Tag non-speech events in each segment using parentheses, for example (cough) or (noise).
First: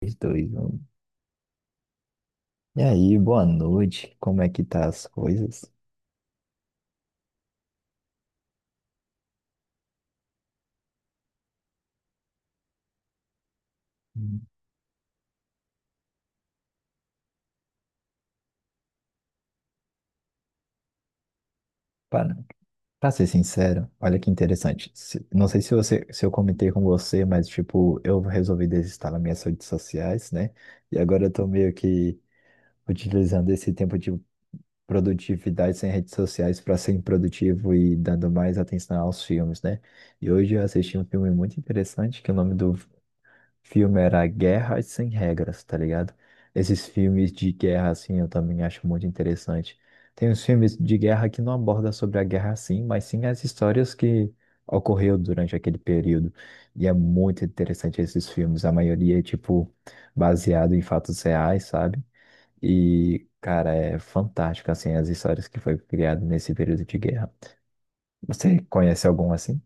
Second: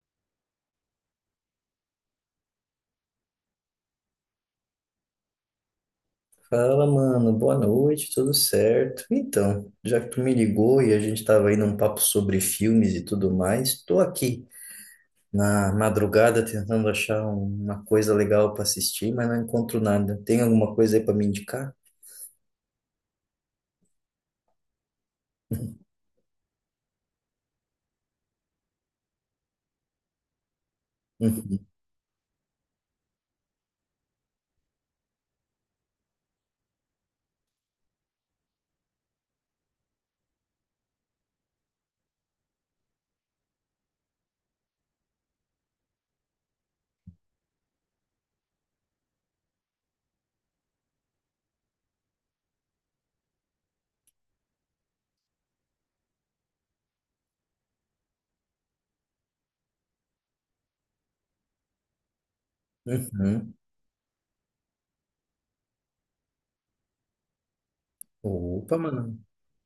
3, 2, 1. E aí, boa noite. Como é que tá as coisas? Fala, mano. Boa noite, tudo certo? Então, já que tu me ligou e a gente tava aí num papo sobre filmes e tudo mais, tô Hum. aqui na madrugada tentando achar uma coisa legal para assistir, mas não encontro nada. Tem alguma coisa aí para me indicar? Para, Pra ser sincero, olha que interessante. Não sei se você, se eu comentei com você, mas tipo, eu resolvi desinstalar minhas redes sociais, né? E agora eu tô meio (laughs) que utilizando esse tempo de produtividade sem redes sociais para ser produtivo e dando mais atenção aos filmes, né? E hoje eu assisti um filme muito interessante, que o nome do filme era Guerras Sem Regras, tá ligado? Esses filmes de guerra, assim, eu também acho muito interessante. Tem uns filmes de guerra que não abordam sobre a guerra, sim, mas sim as histórias que ocorreu durante aquele período. E é muito interessante esses filmes. A maioria é, tipo, baseado em fatos reais, sabe? Uhum, E, uhum. cara, é fantástico, assim, as histórias que foi criado nesse período de guerra. Você Opa, conhece mano. algum assim?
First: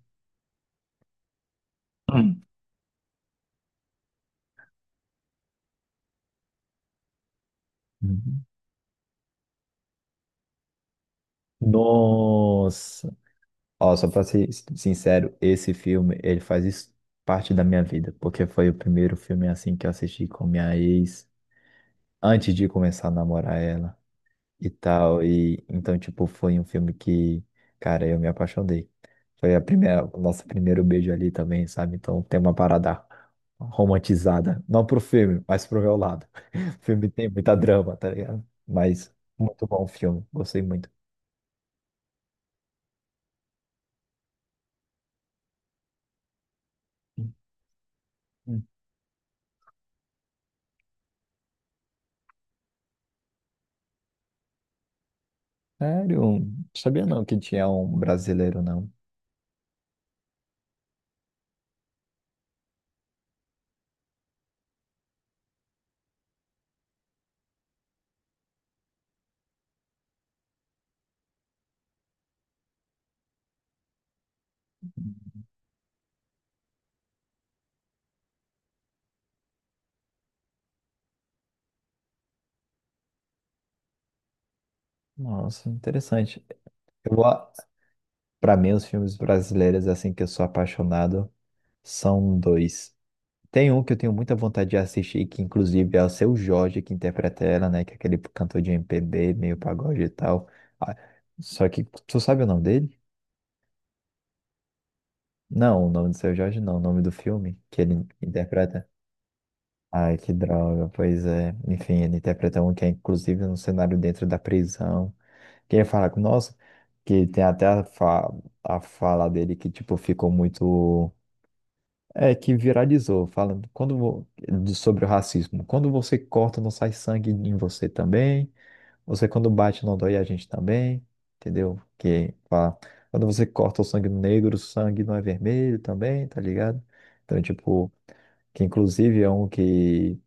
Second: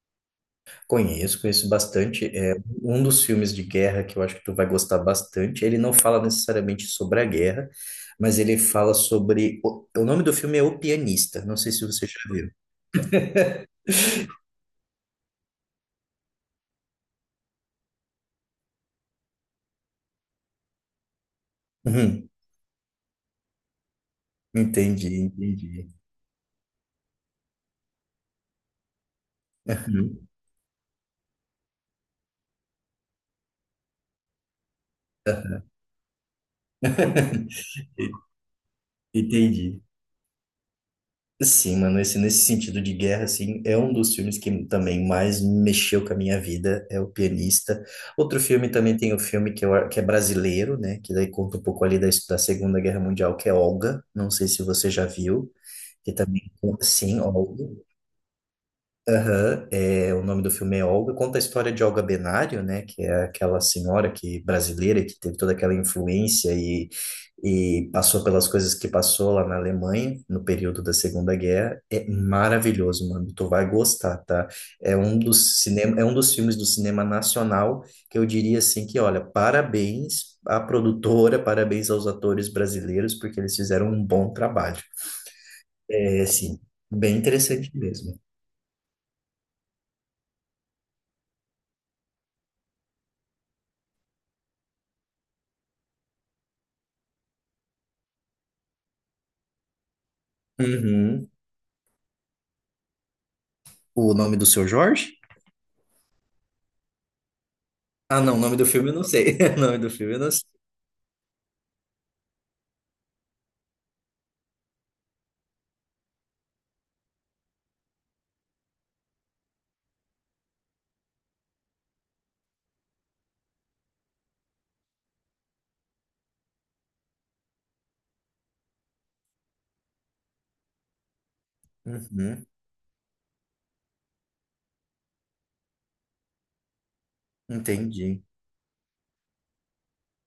Conheço, conheço bastante. Hum. É um dos filmes de guerra que eu acho que tu vai gostar bastante. Ele não fala necessariamente sobre a guerra, mas Uhum. ele fala sobre. O nome do filme é O Pianista. Não sei se você já viu. Nossa! Ó, só pra ser sincero, esse filme, ele faz isso parte da minha vida, porque foi o primeiro filme assim que eu assisti com minha ex, Uhum. antes de começar a namorar ela e Entendi, tal, e entendi. então, tipo, foi um filme que, cara, eu me apaixonei. Foi a primeira, o Uhum. nosso primeiro beijo ali também, sabe? Então tem uma parada romantizada, não pro filme, mas pro meu lado. (laughs) O filme tem muita (laughs) drama, tá ligado? Mas muito Entendi. bom o filme, gostei muito. Sim, mano, nesse sentido de guerra, assim, é um dos filmes que também mais mexeu com a minha vida, é O Pianista. Outro filme também tem o filme que, eu, que é brasileiro, né, que daí conta um pouco ali da Segunda Guerra Mundial, que é Olga, não sei se você já viu, que Sério? também, Não sabia sim, não que Olga. tinha um brasileiro, não. Aham, é, o nome do filme é Olga, conta a história de Olga Benário, né, que é aquela senhora que brasileira que teve toda aquela influência e passou pelas coisas que passou lá na Alemanha no período da Segunda Guerra. É maravilhoso, mano, tu vai gostar, tá? É um dos cinema, é um dos filmes do cinema nacional que eu diria assim que, olha, parabéns à produtora, parabéns aos atores brasileiros porque eles fizeram um bom trabalho. Nossa, É, interessante. assim, bem Eu, a- interessante mesmo. Pra mim, os filmes brasileiros, assim, que eu sou apaixonado, são dois. Tem um que eu tenho muita vontade de assistir, que inclusive é o Seu Jorge que interpreta ela, né? Que é aquele cantor de MPB, meio pagode e tal. Ah, Uhum. só que, tu sabe o nome dele? O nome do seu Jorge? Não, o nome do Seu Jorge não, o nome do filme que ele Ah, não, o nome do interpreta. filme eu não sei. (laughs) O nome do filme Ai, eu não que sei. droga, pois é. Enfim, ele interpreta um que é inclusive um cenário dentro da prisão. Quem fala com nós, que tem até a fala dele que, tipo, ficou muito. É, que viralizou, falando quando, sobre o racismo. Quando você corta, não sai sangue em você também. Você, quando bate, não dói a gente também. Entendeu? Que Uhum, fala. Quando você corta o sangue negro, o sangue não é vermelho também, tá ligado? Então, tipo, entendi. que inclusive é um que.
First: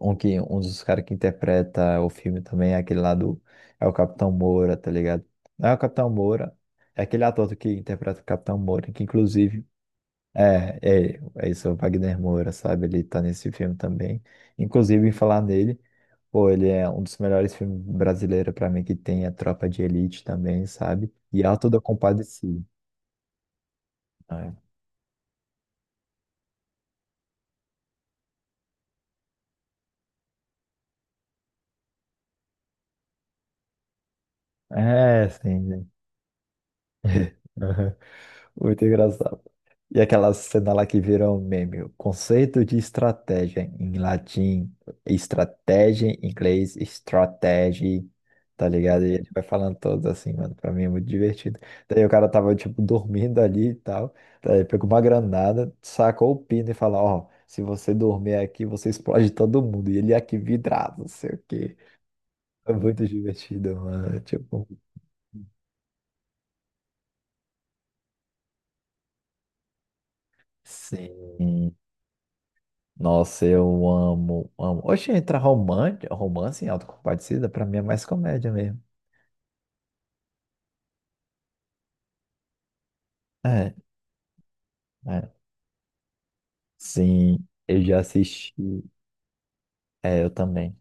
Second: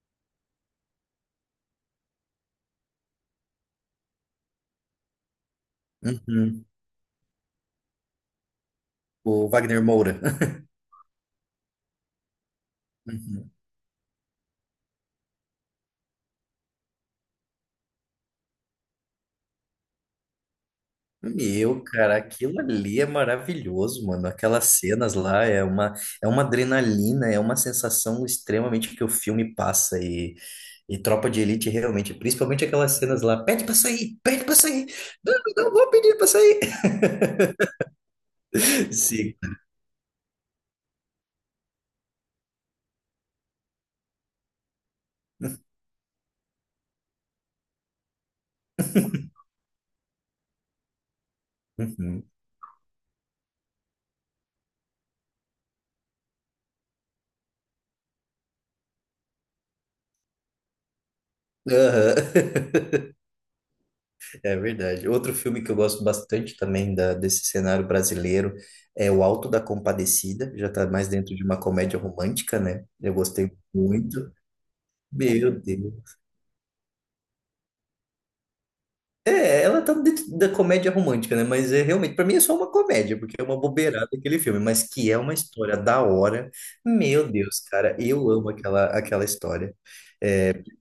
Um dos caras que interpreta o filme também é aquele lá do. É o Capitão Moura, tá ligado? Não é o Capitão Moura. Uhum. É aquele ator que interpreta o Capitão Moura, que O inclusive. Wagner Moura. (laughs) É, É isso, é o Wagner Moura, sabe? Ele tá Uhum. nesse filme também. Inclusive, em falar nele, pô, ele é um dos melhores filmes brasileiros pra mim que tem, a Tropa de Elite também, sabe? E Auto da Meu, cara, aquilo Compadecida. ali é maravilhoso, mano. É, Aquelas cenas lá é uma adrenalina, é uma sensação extremamente que o filme passa. E Tropa de Elite, realmente, principalmente aquelas cenas lá: pede pra sair, pede pra sair. é, Não, sim, não vou sim. pedir pra sair. (laughs) Muito (laughs) Sim. engraçado. E aquela cena lá que virou um meme, o conceito de estratégia em latim, estratégia em inglês, strategy, tá ligado? E ele vai falando todos assim, mano, pra mim é muito divertido. Daí o Uhum. cara tava, tipo, dormindo ali e tal, daí pegou uma granada, sacou o pino e falou, ó, se você dormir aqui, você explode todo mundo. E ele aqui vidrado, não sei o quê. Aham. É muito divertido, mano, É tipo... verdade. Outro filme que eu gosto bastante também da, desse cenário brasileiro é O Alto da Compadecida. Já tá mais dentro de uma Sim. comédia romântica, né? Eu Nossa, gostei eu muito. amo, amo. Oxe, entra Meu romance, Deus. romance em Autocompadecida, pra mim é mais comédia mesmo. É, ela tá dentro da comédia romântica, né? Mas é realmente, para mim é só uma comédia, porque é uma É, bobeirada aquele filme, mas que é uma é. história da hora. Meu Sim, Deus, eu cara, já eu amo assisti. aquela, aquela história. É, eu também.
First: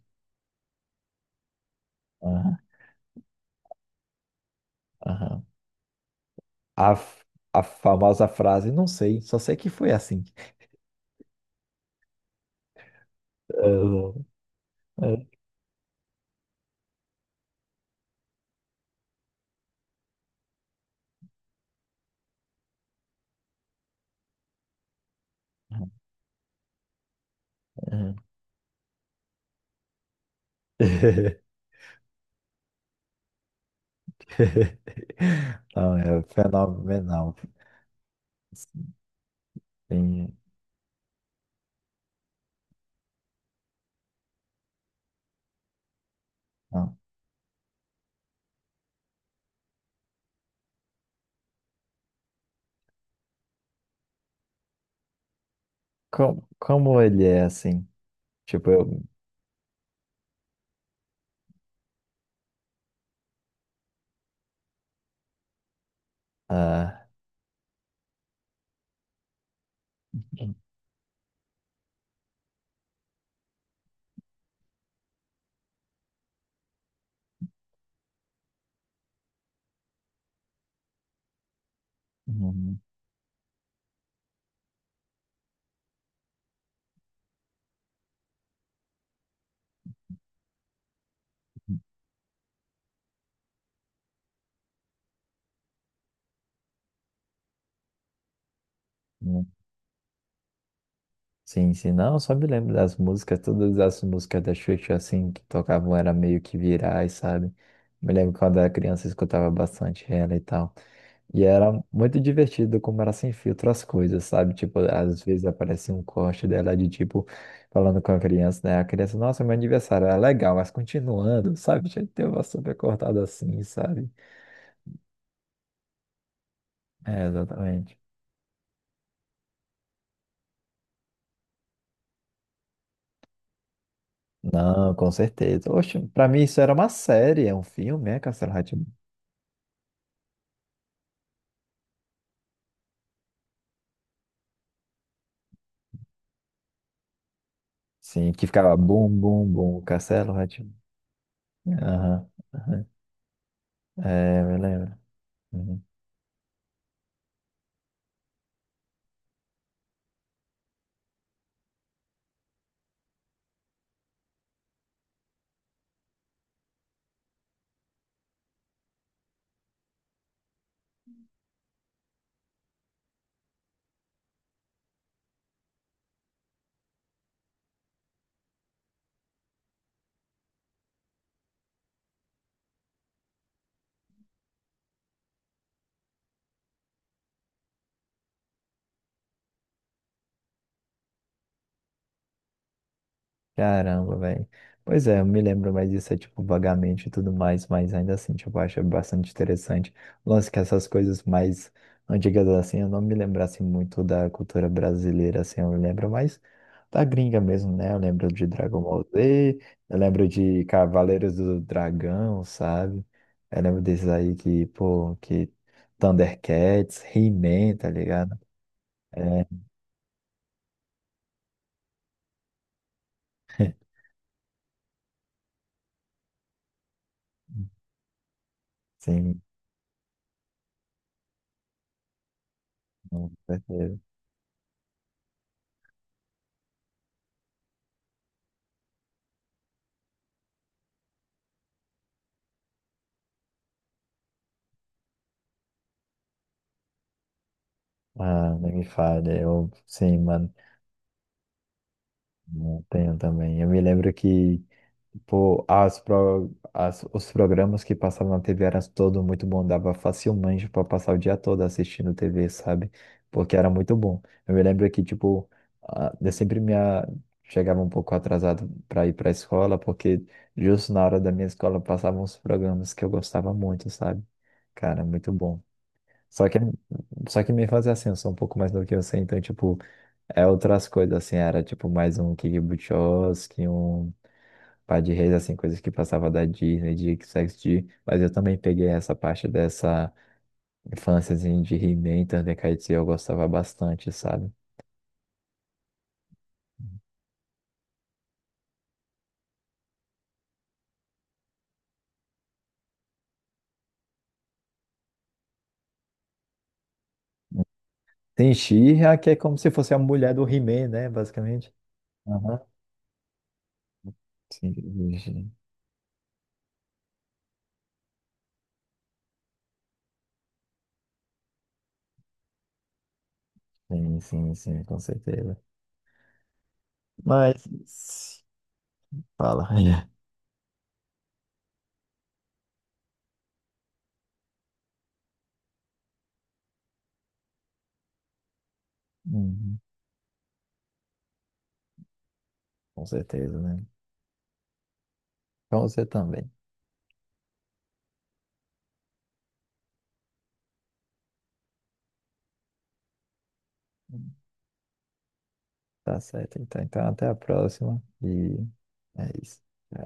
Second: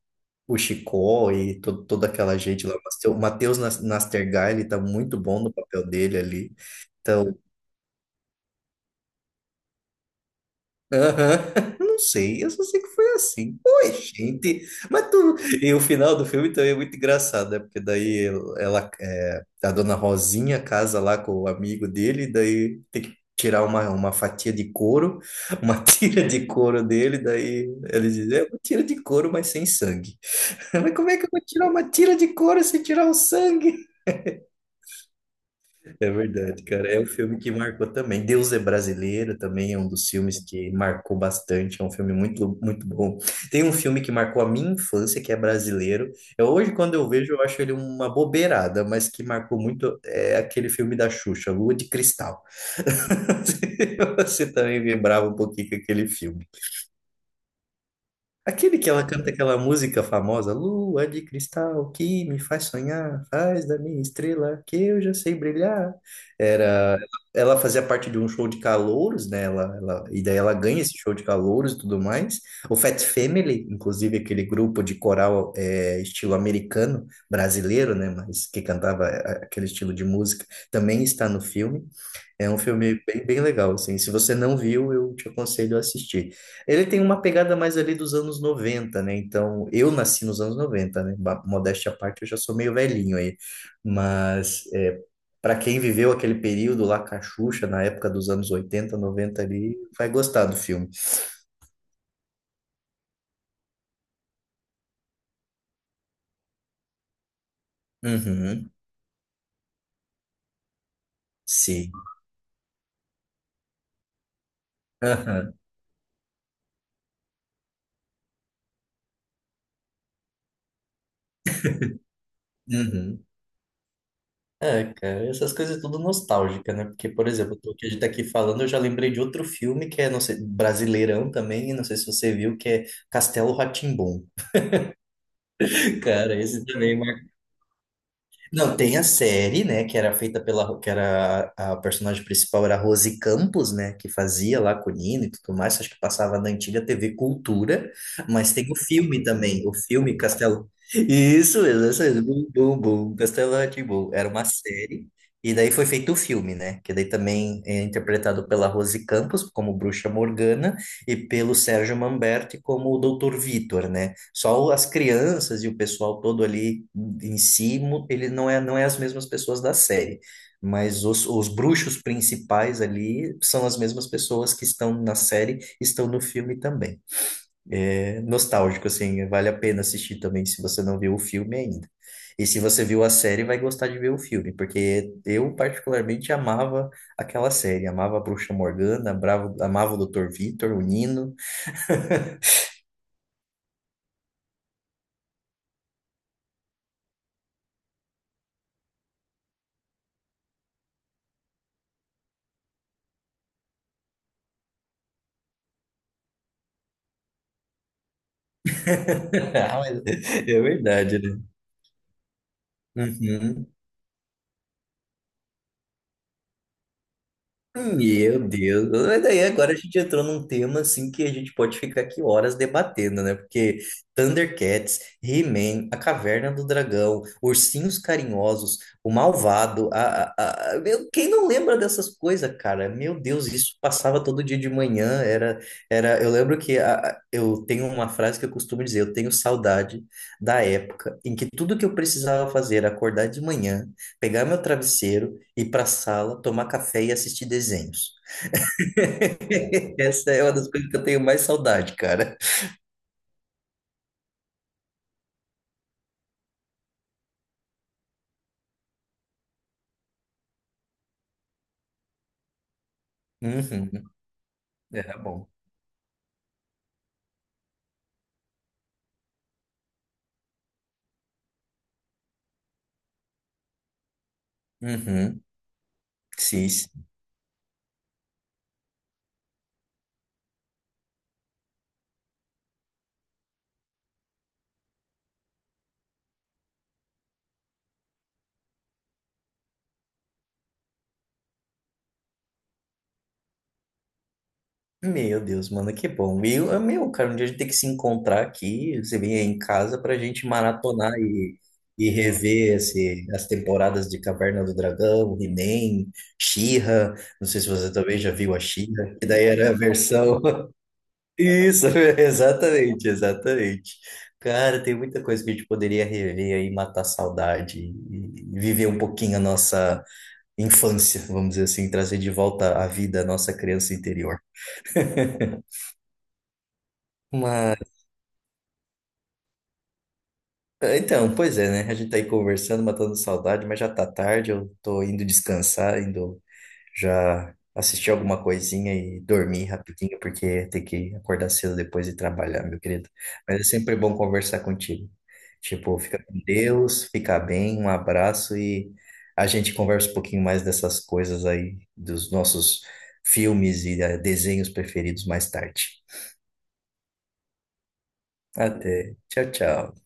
O Chicó e toda aquela Aham, gente lá. O Matheus Nastergal, ele tá muito bom aham. no papel dele ali. A, f- Então, a famosa frase, não sei, só sei que foi assim. aham, (laughs) não sei, eu só sei que foi assim. Oi, (laughs) gente. Mas É, é, tu. E o final do filme também é muito engraçado, né? Porque daí ela, é, a dona Rosinha casa lá com o amigo dele, e daí tem que tirar uma fatia de couro, uma (laughs) tira de couro dele, daí ele é. diz: é uma tira de couro, mas sem sangue. (laughs) Mas como é que eu vou (laughs) tirar uma tira de couro sem tirar o sangue? Não, É é verdade, cara. É o fenomenal. filme que marcou também. Deus é Brasileiro também é um dos Sim, filmes que marcou bastante. É um filme muito, muito bom. Tem um filme que marcou a minha infância, que é brasileiro. Eu, hoje, quando não. eu vejo, eu acho ele uma bobeirada, mas que marcou muito é aquele filme da Xuxa, Lua de Cristal. (laughs) Você também vibrava um pouquinho com aquele Como, filme. como ele é assim? Tipo, Aquele que eu. ela canta aquela música famosa, Lua de cristal que me faz sonhar, faz da minha estrela que eu já sei brilhar. Era, Ah, ela fazia parte de um show de calouros, né? Ela e daí ela hum, ganha esse show de calouros e tudo mais. O Fat Family, inclusive aquele grupo de coral é, estilo americano, brasileiro, né? Mas que cantava é, aquele estilo de música, também está no filme. É um hum, filme bem, bem legal, assim. Se você não viu, eu te aconselho a assistir. Ele tem uma pegada mais ali dos anos 90, né? Então, eu nasci nos anos 90, né? Hum, Modéstia à parte, eu já sou meio velhinho aí. Mas, é, para quem viveu aquele período lá com a Xuxa, na época dos anos 80, 90 hum. ali, vai gostar do filme. Sim, sim, não, eu só me lembro das músicas, todas as músicas da Xuxa, assim, que tocavam era meio que virais, sabe? Me lembro quando era Uhum, criança, eu escutava bastante ela e tal. E era sim. muito divertido como era sem filtro as coisas, sabe? Tipo, às vezes Aham, aparecia um corte dela de tipo, falando com a criança, né? A criança, nossa, meu aniversário era legal, mas continuando, sabe? Tinha que ter uma super cortada uhum. assim, sabe? É, cara, essas coisas é tudo nostálgica, né? Porque, É, por exemplo, o que a exatamente. gente tá aqui falando, eu já lembrei de outro filme que é, não sei, brasileirão também, não sei se você viu, que é Castelo rá (laughs) Não, com certeza. Oxe, pra cara, mim isso esse era uma também é série, é um filme, é Castelo rá não, tim. tem a série, né, que era feita pela, que era a personagem principal era a Rose Campos, né, que fazia lá com o Nino e tudo mais, acho que passava na antiga TV Cultura, Sim, que mas tem ficava o bum, filme bum, também, o bum, filme castelo, Castelo. rá-tim. Isso mesmo, Aham, bum, bum, aham. bum, Castelo rá tim era É, uma eu lembro. série, e daí Uhum. foi feito o filme, né, que daí também é interpretado pela Rose Campos como Bruxa Morgana e pelo Sérgio Manberti como o Doutor Vitor, né, só as crianças e o pessoal todo ali em si, mu- ele não é, não é as mesmas pessoas da série. Mas os bruxos principais ali são as mesmas pessoas que estão na série, estão no filme também. É nostálgico, assim, vale a pena assistir também se você não viu o filme ainda. E se você viu a série, vai gostar de ver o filme, porque eu particularmente amava aquela série, amava a Bruxa Morgana, bravo- amava o Dr. Vitor, o Nino. Caramba, velho. Pois é, eu me lembro mais disso, é, tipo, vagamente e tudo mais, mas ainda assim, tipo, eu acho bastante interessante. O lance que essas coisas mais antigas, assim, eu não me lembrasse muito da cultura brasileira, assim, eu me lembro mais da gringa mesmo, né? Eu lembro de Dragon Ball (laughs) Z, Ah, eu mas lembro é de verdade, Cavaleiros né? do Dragão, sabe? Eu Uhum. lembro desses aí que, pô, que Thundercats, He-Man, tá ligado? Meu Deus, mas daí É, agora a gente entrou num tema assim que a gente pode ficar aqui horas debatendo, né? Porque (laughs) Thundercats, He-Man, A Caverna do Dragão, Ursinhos Carinhosos, O sim, Malvado, meu, quem não lembra dessas coisas, cara? Meu com Deus, isso certeza. passava todo dia de manhã, eu lembro que eu tenho uma frase que eu costumo dizer, eu tenho saudade da época em que tudo que eu precisava fazer era acordar de manhã, pegar meu travesseiro, ir para a sala, tomar café e assistir desenhos. Ah, nem me fale, eu (laughs) sim, Essa é mano, uma das coisas que eu tenho mais saudade, cara. eu tenho também. Eu me lembro que, tipo, as pro, as, os programas que passavam na TV eram todos muito bons, dava facilmente para passar o dia todo assistindo TV, sabe? Porque era muito Uhum. bom. Eu me lembro que, Era bom. tipo, ah, eu sempre me a- chegava um pouco atrasado para ir para a escola, porque justo na hora da minha escola passavam os programas que eu gostava muito, sabe? Cara, muito Uhum. bom. Só que, Sim. Sim. só que me fazia assim, eu sou um pouco mais novo que você, então, tipo. É outras coisas, assim, era tipo mais um Kick Buttowski, um Par de Reis, assim, coisas que passava da Disney, de XXD, mas eu também peguei essa parte dessa infância, assim, de He-Man, Thundercats, e eu gostava bastante, sabe? Meu Deus, mano, que bom. E eu, meu, cara, um dia a gente tem que se encontrar aqui. Você vem aí em casa pra gente maratonar e rever as temporadas de Caverna do Dragão, He-Man, She-Ra. Não sei se você também já Tem viu a She-Ra, She-Ra, que que é daí como se era a fosse a mulher versão. do He-Man, né, basicamente. Isso, (laughs) Aham. exatamente, exatamente. Sim, Cara, tem muita coisa que sim, a gente poderia rever aí, matar a saudade e viver um pouquinho a nossa infância, vamos dizer assim, trazer de volta à vida a nossa criança sim, interior. sim, sim, com certeza. Mas Mas, fala. (laughs) Então, pois é, né? A gente tá aí conversando, matando saudade, mas já tá tarde, eu tô indo descansar, indo já assistir alguma coisinha e dormir Uhum, rapidinho, porque tem que acordar cedo depois e trabalhar, meu com querido. certeza, Mas é né? sempre bom conversar contigo. Então Tipo, você fica com também. Deus, fica bem, um abraço e a gente conversa um pouquinho mais dessas coisas aí, dos nossos filmes e desenhos preferidos mais tarde. Tá certo, então. Então, até a próxima. E Até. é Tchau, isso. tchau.